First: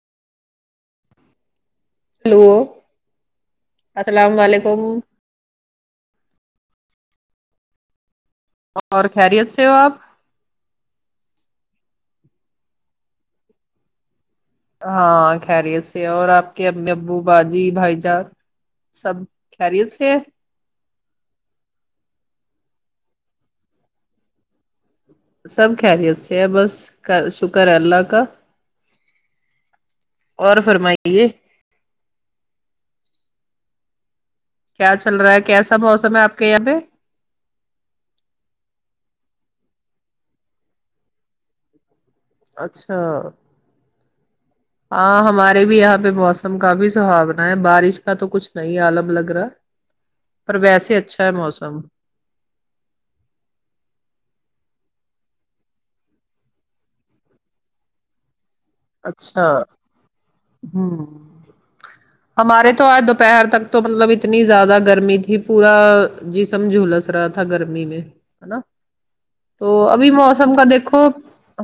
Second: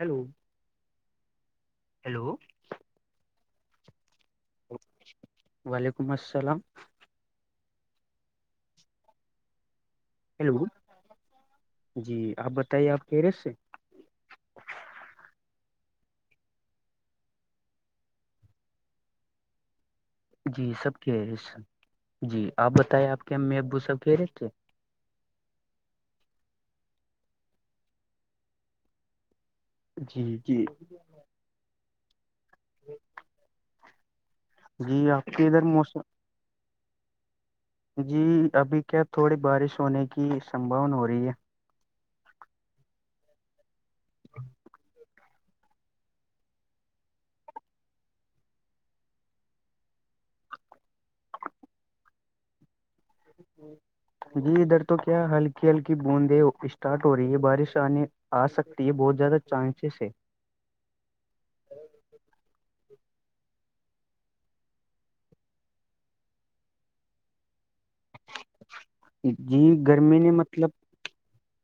Hello hello hello السلام علیکم وعلیکم السلام اور خیریت سے ہو آپ ہیلو جی آپ بتائیے آپ کیریت سے ہاں خیریت سے اور آپ کے امی ابو باجی بھائی جان سب خیریت سے ہے جی سب کہہ رہے س جی آپ بتائ آپ کے امی ابو سب کہہ رہے تھے سب خیریت سے ہے بس شکر ہے اللہ کا جی اور جی فرمائیے [unintelligible] کیا جی چل آپ رہا ہے کے ادھر کیسا موسم ہے آپ کے یہاں پہ جی ابھی کیا تھوڑی بارش ہونے کی سمباونا ہو رہی ہے اچھا [unintelligible] ہاں ہمارے بھی یہاں پہ موسم کا بھی سہاونا ہے بارش کا تو کچھ نہیں آالم لگ رہا ہے پر ویسے اچھا ہے موسم جی جی ادھر تو کیا ہلکی ہلکی بوندیں اسٹارٹ ہو رہی ہیں بارشنے آ سکتی ہے بہت زیادہ اچھا چانسز ہے ہوں ہمارے تو آج دوپہر تک تو مطلب اتنی زیادہ گرمی تھی پورا جسم جھلس رہا تھا تھا گرمی میں ہے نا جی تو ابھی گرمی نے موسم کا مطلب دیکھو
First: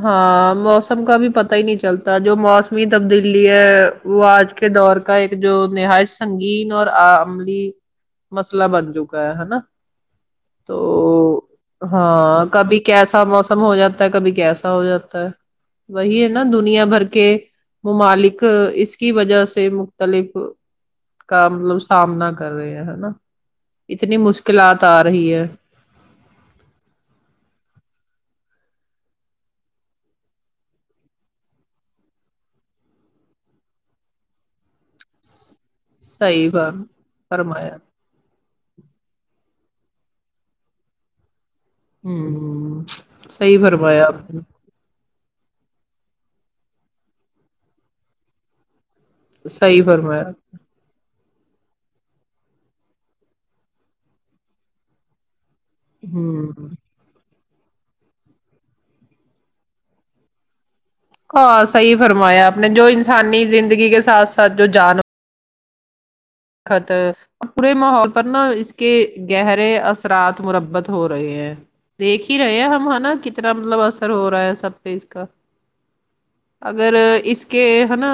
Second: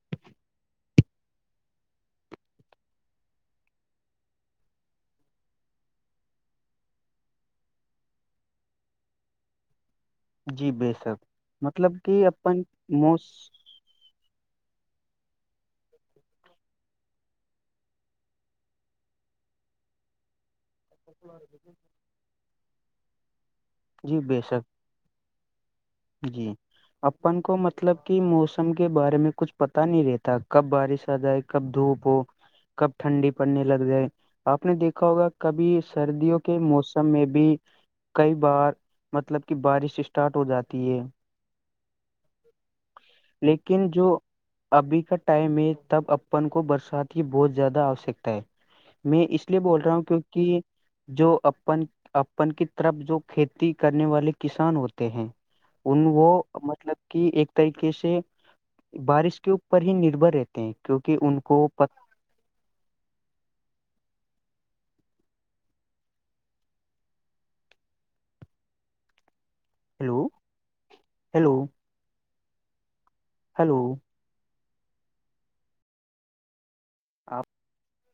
ہاں موسم کا بھی پتا ہی نہیں چلتا جو موسمی تبدیلی ہے وہ آج کے دور کا ایک جو نہایش سنگین اور آ عملی مسلہ بن چکا ہے ہے نا جی تو بے شک مطلب کہ ہاں اپن کبھی موس کیسا موسم ہو جاتا کبھی کیسا ہو جاتا ہے وہی ہے نا دنیا بھر کے ممالک اس کی وجہ سے مختلف کا مطلب سامنا کر رہے ہیں ہے نا اتنی جی بے شک مشکلات آ رہی ہے جی اپن کو مطلب کہ موسم کے بارے میں کچھ پتا نہیں رہتا کب بارش آ جائے کب دھوپ ہو کب ٹھنڈی پڑنے لگ جائے آپ نے دیکھا ہوگا کبھی سردیوں صحیح کے بات موسم میں بھی فرمایا کئی بار مطلب کہ بارش اسٹارٹ ہو جاتی ہے ہ ہ صحیح لیکن بروایا آپ جو نے ابھی کا ٹائم ہے تب اپن کو برسات کی بہت زیادہ آوشکتا ہے میں اس لیے بول صحیح رہا ہوں فرمایا کیونکہ جو اپن اپن کی طرف جو کھیتی کرنے والے کسان ہوتے ہیں ان وہ ہوں مطلب کہ ایک طریقے سے بارش کے اوپر ہی نربر رہتے ہیں کیونکہ ان ہاں کو پت صحیح فرمایا آپ نے جو انسانی زندگی کے ساتھ ساتھ جو جان خطر اور پورے ماحول پر نا اس کہ گہرے ہیلو اثرات مربت ہو رہے ہیلو ہیں دیکھ ہی رہے ہیں ہم ہ نا ک اتنا ہلو مطلب اثر ہو رہا ہے سب پہ اس کا اگر اس آپ کے ہے نا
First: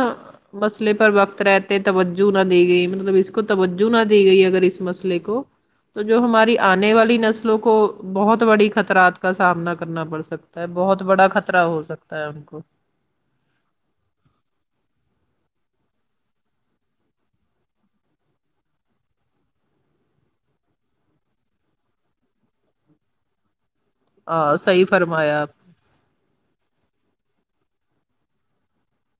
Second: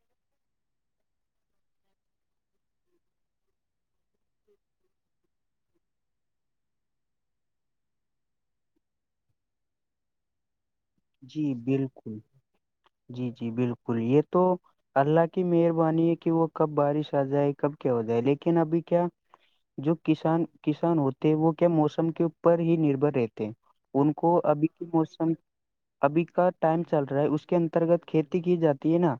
مسئلے پر وقت رہتے توجہ نہ دی گئی م مطلب اس کو توجہ نہ دی گئی اگر اس مسئلے کو تو جو ہماری آنے والی نسلوں کو بہت بڑی خطرات کا سامنا کرنا پڑ سکتا ہے بہت بڑا جی خطرہ ہو سکتا بالکل ہے ان کو جی جی بالکل یہ تو اللہ کی مہربانی ہے کہ وہ کب بارش آ جائے کب کیا ہو جائے لیکن ابھی کیا جو کسان کسان ہوتے ہیں وہ کیا موسم کے اوپر ہی نربھر رہتے ہیں ان کو ہاں ابھی کے صحیح موسم فرمایا آپ ابھی کا ٹائم چل رہا ہے اس کے انترگت کھیتی کی جاتی ہے نا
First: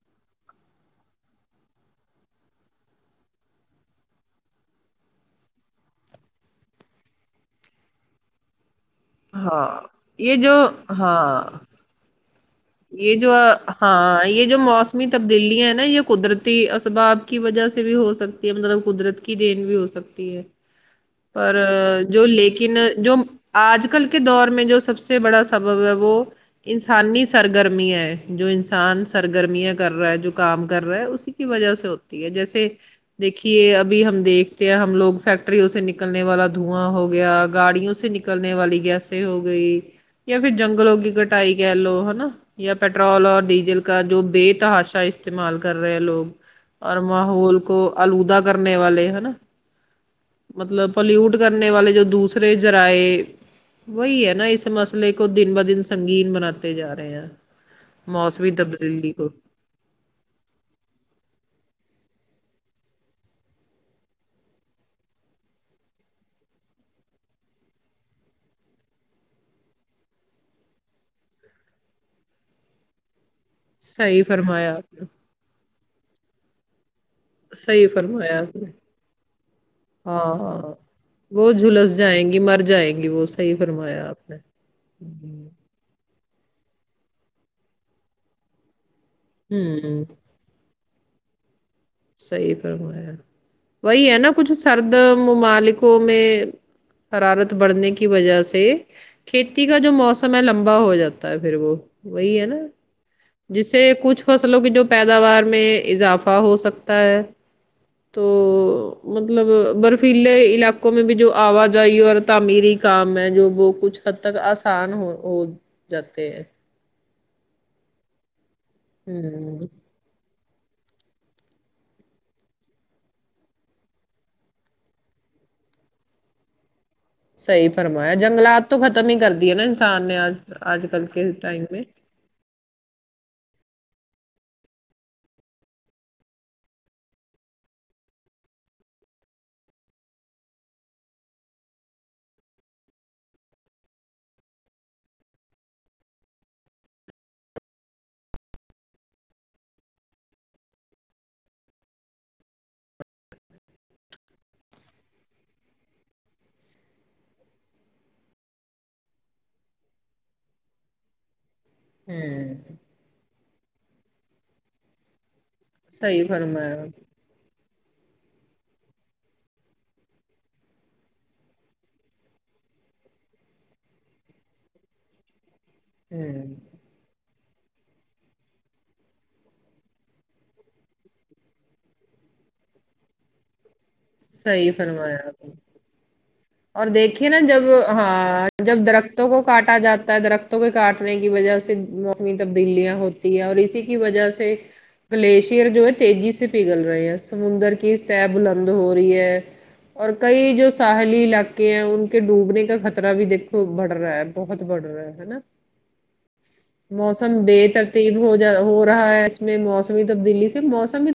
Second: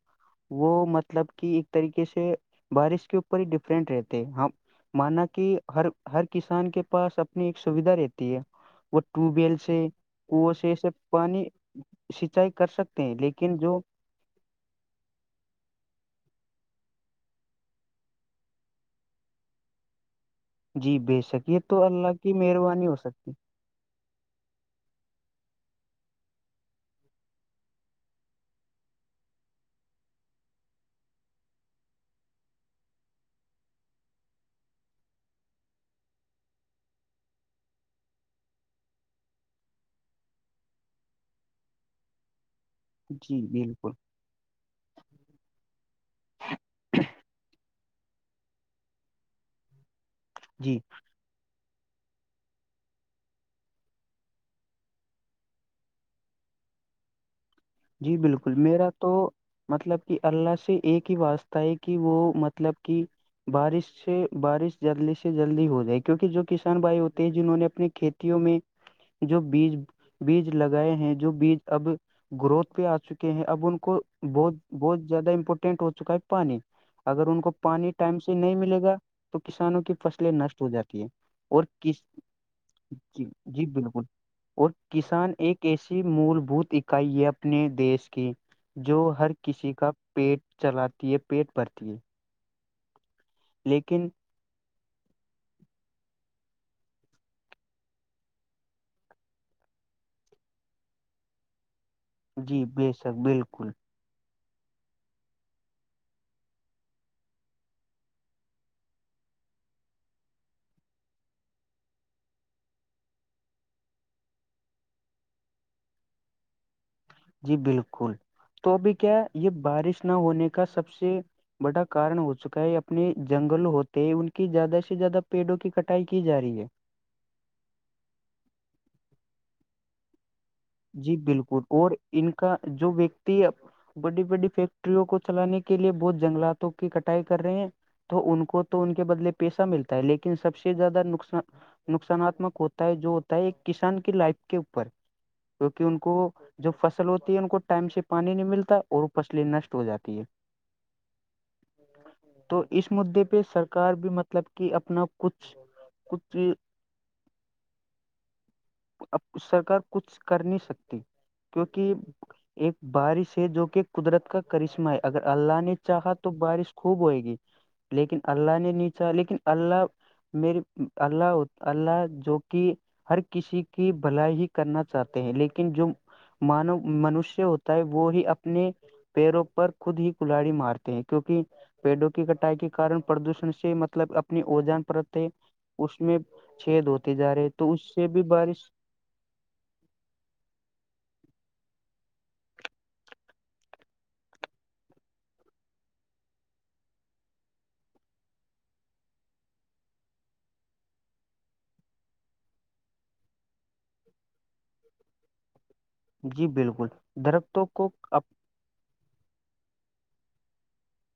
وہ مطلب کہ ایک طریقے سے بارش کے اوپر ہی ڈفرینٹ رہتے ہاں مانا کہ ہر ہر کسان کے پاس اپنی ایک سویدھا رہتی ہے وہ ٹیوب ویل ہاں سے ک یہ جو سےے ہاں پانی سچائی کر سکتے ہیں لیکن جو ہاں یہ جو موسمی تبدیلیاں ہیں نا یہ قدرتی اسباب کی وجہ سے بھی ہو سکتی ہے مطلب قدرت کی دین بھی ہو سکتی ہے جی بے شک پر یہ تو اللہ جو کی لیکن مہربانی ہو جو سکتی ہے۔ آج کل کے دور میں جو سب سے بڑا سبب ہے وہ انسانی سے سرگرمیاں جو انسان سرگرمیاں کر رہا ہے جو کام کر رہا ہے اسی کی وجہ سے ہوتا ہے جیسے دیکھیے ابھی ہم دیکھتے ہیں ہم لوگ فیکٹریوں سے نکلنے والا دھواں ہو گیا گاڑیوں سے نک نکلنے والی گیسے ہو گئی یا پھر جنگلوں کی کٹائی کہہ لو ہے نا یا پیٹرول جی اور ڈیزل بالکل کا جو بے تحاشا استعمال کر رہے ہیں لوگ اور ماحول کو آلودہ کرنے والے ہے نا جی مطلب پلیوٹ کرنے والے جو دوسرے جذرائے وہی ہے نا اس مسئلے کو دن ب دن سنگین بناتے جا رہے ہیں جی موسمی بالکل میرا تو تبدیلی کو مطلب کہ اللہ سے ایک ہی واسطہ ہے کہ وہ مطلب کہ بارش سے بارش جلدی سے جلدی ہو جائے کیونکہ جو کسان بھائی ہوتے ہیں جنہوں نے اپنی کھیتی میں جو بیج بیج لگائے ہیں جو بیج اب گروتھ پہ آ چکے ہیں اب ان کو صحیح بہت فرمایا آپ بہت نے زیادہ امپورٹینٹ ہو چکا ہے پانی اگر ان کو صحیح پانی ٹائم سے فرمایا نہیں آپ نے ملے گا تو کسانوں کی ہاں فصلیں نشٹ ہو ہاں جاتی ہے وہ اور جھلس کس جائیں گی مر جائیں گی جی وہ صحیح جی بالکل فرمایا آپ نے اور کسان ایک ایسی مول بھوت اکائی ہے اپنے دیش کی جو ہر کسی کا ہوں پیٹ چلاتی ہے پیٹ بھرتی ہے صحیح فرمایا لیکن وہی ہے نا کچھ سرد ممالکوں میں حرارت بڑھنے کی وجہ سے کھیتی کا جو موسم ہے لمبا ہو جاتا ہے پھر وہ وہی ہے نا جی بے شک بالکل جس سے کچھ فصلوں کی جو پیداوار میں اضافہ ہو سکتا پر تو مطلب برفیلے علاقوں میں بھی جو آوجائی اور تعمیری کام ہے جو وہ کچھ حد تک آسان ہو ہو جاتے ہیں جی بالکل تو ابھی کیا یہ ہوں بارش نہ ہونے کا سب سے بڑا کارن ہو چکا ہے اپنے جنگل ہوتے ہیں ان کی زیادہ سے زیادہ پیڑوں کی کٹائی کی جا رہی ہے سحی فرمایا جنگلات تو ختم ہی کر دی ہے نا انسان نے آج آج کل جی کے بالکل ائم میں اور ان کا جو ویکتی بڑی بڑی فیکٹریوں کو چلانے کے لیے بہت جنگلاتوں کی کٹائی کر رہے ہیں تو ان کو تو ان کے بدلے پیسہ ملتا ہے لیکن سب سے زیادہ نقصان نقصاناتمک ہوتا ہے جو ہوتا ہے ایک کسان کی لائف کے اوپر کیونکہ ان کو جو فصل ہوتی ہے ان کو ٹائم سے پانی نہیں ملتا اور وہ فصلیں نشٹ ہو جاتی ہے [inaudible] تو اس مددے پہ سرکار بھی مطلب کہ اپنا کچھ کتری اب سرکار کچھ کر نہیں سکتی کیونکہ ہوں ایک بارش ہے جو کہ قدرت کا کرشمہ ہے اگر اللہ نے چاہا صحیح تو بارش فرمایا خوب ہوئے گی لیکن اللہ نے نیچا لیکن اللہ میرے اللہ اللہ جو کہ ہر کسی کی بھلائی ہی کرنا چاہتے ہیں لیکن جو ہوں مانو منشیہ ہوتا ہے وہ ہی اپنے پیڑوں پر خود ہی کلاڑی مارتے ہیں کیوںکہ پیڑوں کی کٹائی کے کن پردوشن سے م مطلب اپنی صحیح اجان پرت فرمایا ہے آپ نے اس میں اور چد ہوتے دیکھیے جا نا رہے جب تو اس سے بھی ہاں بارش جب درخت ت کو کاٹا جاتا ہے درختوں کے کاٹنے کی وجہ سے موسمی تبدیلیاں ہوتی ہے اور اسی کی وجہ سے گلیشیئر جو ہے تیزی سے پگھل رہے ہیں سمندر کی اسطح بلند ہو رہی ہے اور کئی جو ساحلی لگ ے ہیں ان کے ڈوبنے کا خطرہ بھی دیکھو بڑھ رہا ہے بہت بڑھ رہا ہے ہے نا جی بالکل موسم بے درختوں کو ترتیب اپ- ہو ہو رہا ہے اس میں موسمی تبدیلی سے موسم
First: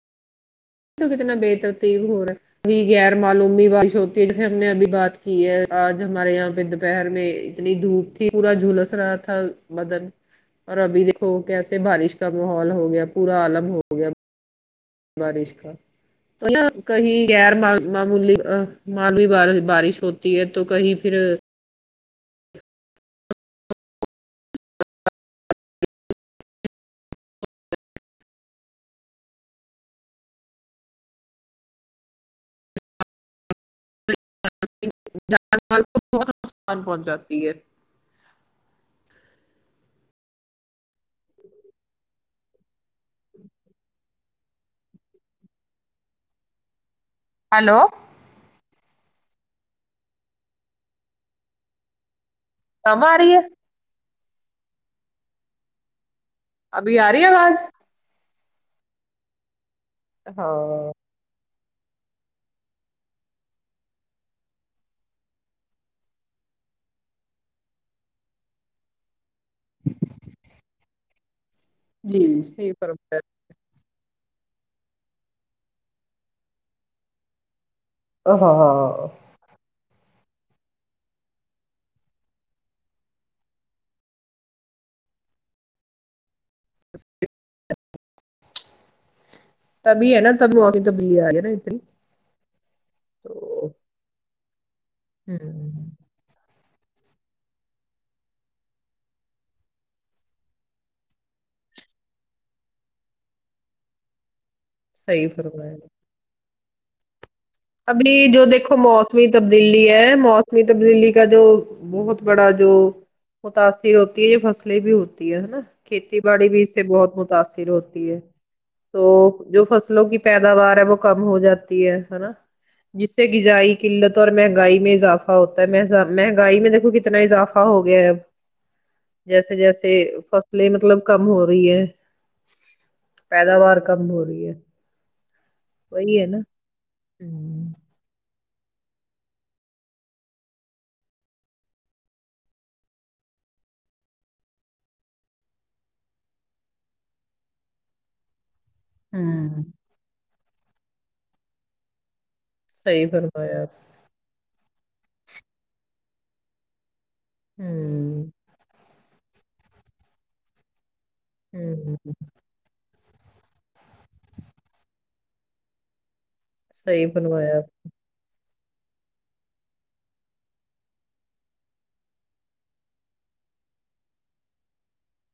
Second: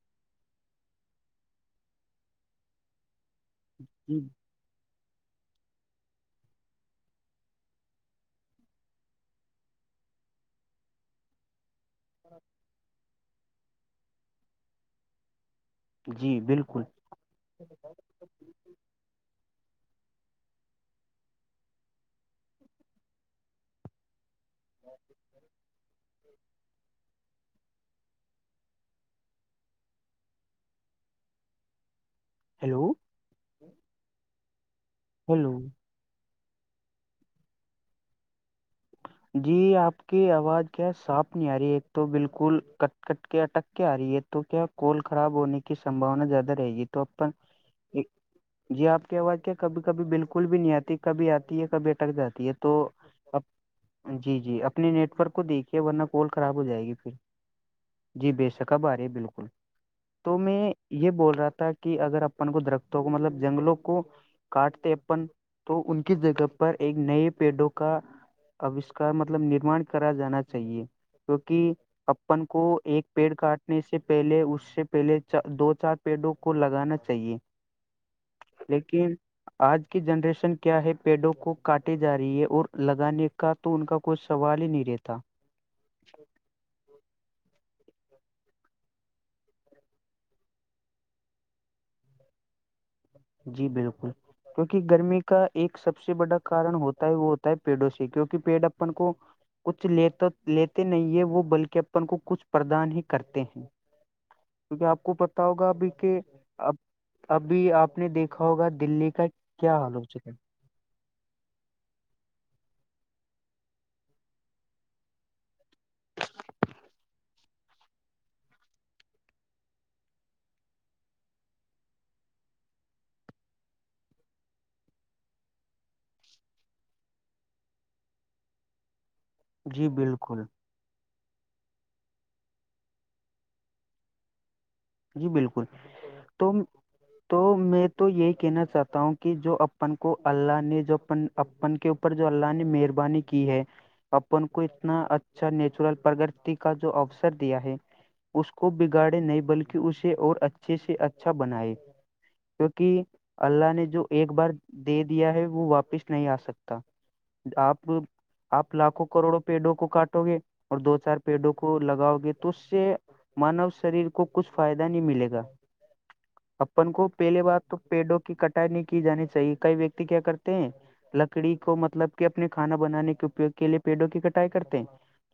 تو کتنا بےترتیب ہو رہ ہے کہ غیر معلومی وشوتی جس ہم نے ابھی بات کی ہے آج ہمارے یہاں پہ دوپہر میں اتنی دھوپ تھی پورا جھلس رہا تھا مدن [inaudible] [unintelligible] اور ابھی دیکھو کیسے بارش کا ماحول ہو گیا پورا آالب ہو گیا بارش جی تو بالکل کہیں غیر م معمولی معالولی بارش بارش ہوتی ہے تو کہیں پھر ج [inaudible] [inaudible] ہیلو ہیلو جان کو بہت نقصان پہنچاتی ہے [unintelligible] ج [inaudible] [inaudible] جی آپ کی آواز کیا صاپ نہیں آ رہی ایک تو بالکل کٹ کٹ کے اٹک کیا آ رہی ہے تو کیا کال خراب ہونے کی سمباونا زیادہ رہے گی تو اپ ہیلو جی آپ کی آواز کیا کبھی کبھی بالکل بھی نہیں آتی کبھی آتی ہے کبھی اٹک جاتی ہے تو آ کم رہ ہے اب [unintelligible] جی جی اپنے نیٹ ورک کو دیکھیے ورنہ کوال خراب ہو جائے گی ابھی پھر آ رہی ہے آواز جی بے شکب آارے بالکل تو میں ہاں یہ بول رہا تھا کہ کہ اگر اپن کو درختوں کو مطلب جنگلوں کو کاٹتے اپن تو ان کی جگہ پر ایک نئے پیڑوں کا اوشکار مطلب نرمان کرا جانا چاہیے کیوںکہ جی اپن کو صحیح ایک پیڑ فرمایا کاٹ نے سے پہلے اس سے پہلے دو چار پیڑوں کو لگانا چاہیے ہاں لیکن آج کی جنریشن کیا ہے پیڑوں کو کاٹے جا رہی ہے اور لگانے کا تو ان کا کوئی سوال ہی نہیں رہتا [inaudible] [unintelligible] [unintelligible] [unintelligible] تو جی بالکل کیونکہ گرمی کا ایک ہوں سب سے بڑا کارن ہوتا ہے وہ ہوتا ہے پیڑوں سے کیوںکہ پیڑ اپن کو کچھ لیتے لیتے نہیں ہے وہ بلکہ اپن کو کچھ پردان ہی کرتے ہیں [inaudible] [inaudible] کیونکہ آپ کو پتا ہوگا فرمایا ابھی کہ اب ابھی آپ نے ابھی دیکھا جو ہوگا دیکھو دلی کا موسمی کیا تبدیلی حال ہو ہے موسم چکا موسمی تبدیلی کا جو بہت بڑا جو متاثر ہوتی ہے یہ فصلیں بھی ہوتی ہے ہے نا کھیتی باڑی بھی اس سے بہت متاثر ہوتی ہے تو جو فصلوں کی پیداوار ہے وہ کم ہو جاتی ہے ہے نا جس سے غذائی قلت اور مہنگائی میں اضافہ ہوتا ہے مہنگائی میں دیکھو کتنا اضافہ ہو گیا ہے اب جیسے جی جیسے بالکل فصلیں مطلب کم ہو رہی ہے پیداوار کم ہو رہی ہے جی بالکل وہی ہے نا تم تو ہوں میں تو یہ کہنا چاہتا ہوں کہ جو اپن کو اللہ نے جو اپن کے اوپر جو اللہ نے مہربانی کی کی ہے اپن کو اتنا اچھا نیچرل پرگتی کا جو اوسر دیا ہے اس کو بگاڑے نہیں ہوں بلکہ اسے اور اچھے سے اچھا بنائے کیونکہ صحیح فرمایا اللہ آپ نے جو ایک بار دے دیا ہے وہ واپس نہیں آ سکتا آپ ہوں آپ لاکھوں کروڑوں پیڑوں کو کاٹو گے اور دو چار پیڑوں کو ہوں لگاؤ گے تو اس سے مانو شریر کو کچھ فائدہ نہیں ملے گا اپن کو صحیح پہلیے فرمایا آپ بات تو پیڑوں کی کٹ کٹنگ کی جانی چاہیے کئی ویکتی کیا کرتے ہیں لکڑی کو مطلب کہ اپنے کھانا بنانے کے اپیوگ کے لیے پیڑوں کی کٹائی کرتے ہیں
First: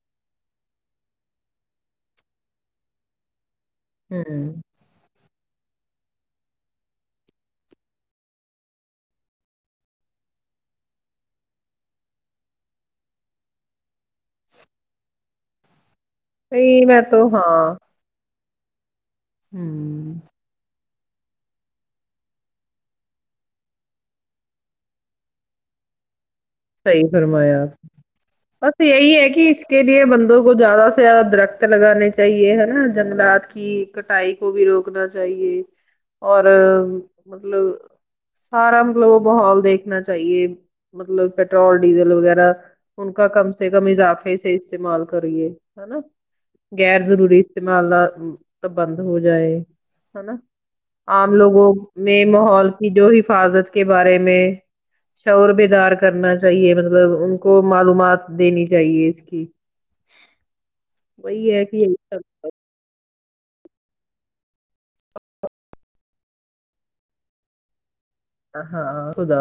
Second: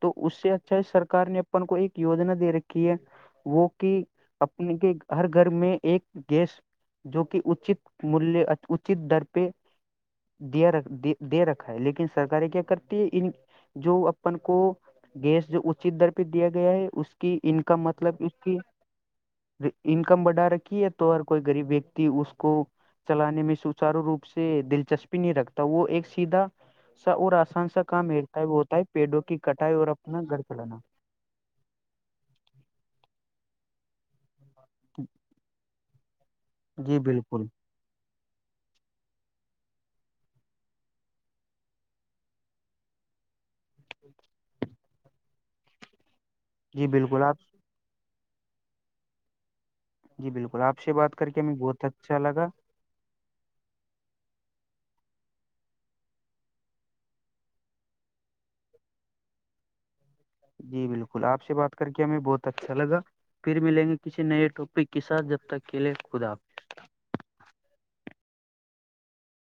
تو اس سے اچھا ہے سرکار نے اپن کو ایک یوجنا دے رکھی ہے وہ کہ ہوں اپنے کے ہر گھر میں ایک گیس جو کہ اچت ملیہ اچت در پہ دیا رکھ دے رکھا ہے لیکن سرکاریں کیا کرتی ہے ان جو اپن کو گیس جو اچت در پہ دیا گیا نہیں ہے میں اس تو کی ہاں انکم مت مطلب اس کی ہوں انکم بڑا رکھی ہے تو ہر کوئی غریب ویکتی اس کو چلانے میں سچارو روپ سے دلچسپی نہیں رکھتا وہ ایک سیدھا صحیح سا اور فرمایا آسان آپ سا کام میتٹا ہے وہ ہوتا بس ہے یہی پیڑوں کی کہ اس کٹائی کے اور لیے اپنا گھر بندوں کو چلانا زیادہ زیادہ درخت لگانے چاہیے ہے نا جنگلات کی کٹائی کو بھی روکنا چاہیے اور جی بالکل مطلب سارا مطلب وہ ماحول دیکھنا چاہیے مطلب پیٹرول ڈیزل وغیرہ ان کا کم سے کم اضافے سے استعمال کریے ہے نا جی غیر بالکل آپ ضروری استعمال نہ بند ہو جائے ہے جی نا بالکل آپ سے بات کر عام کے ہمیں لوگوں بہت اچھا میں لگا ماحول جو حفاظت کے بارے میں شعور بیدار کرنا چاہیے مطلب ان کو معلومات دینی چاہیے اس کی جی بالکل آپ سے وہی ہے بات کہ کر یہی کے ہمیں بہت سب اچھا لگا پھر ملیں گے کسی نئے ٹاپک کے ساتھ جب تک کےلیے خدا حافظ ہاں ہاں خدا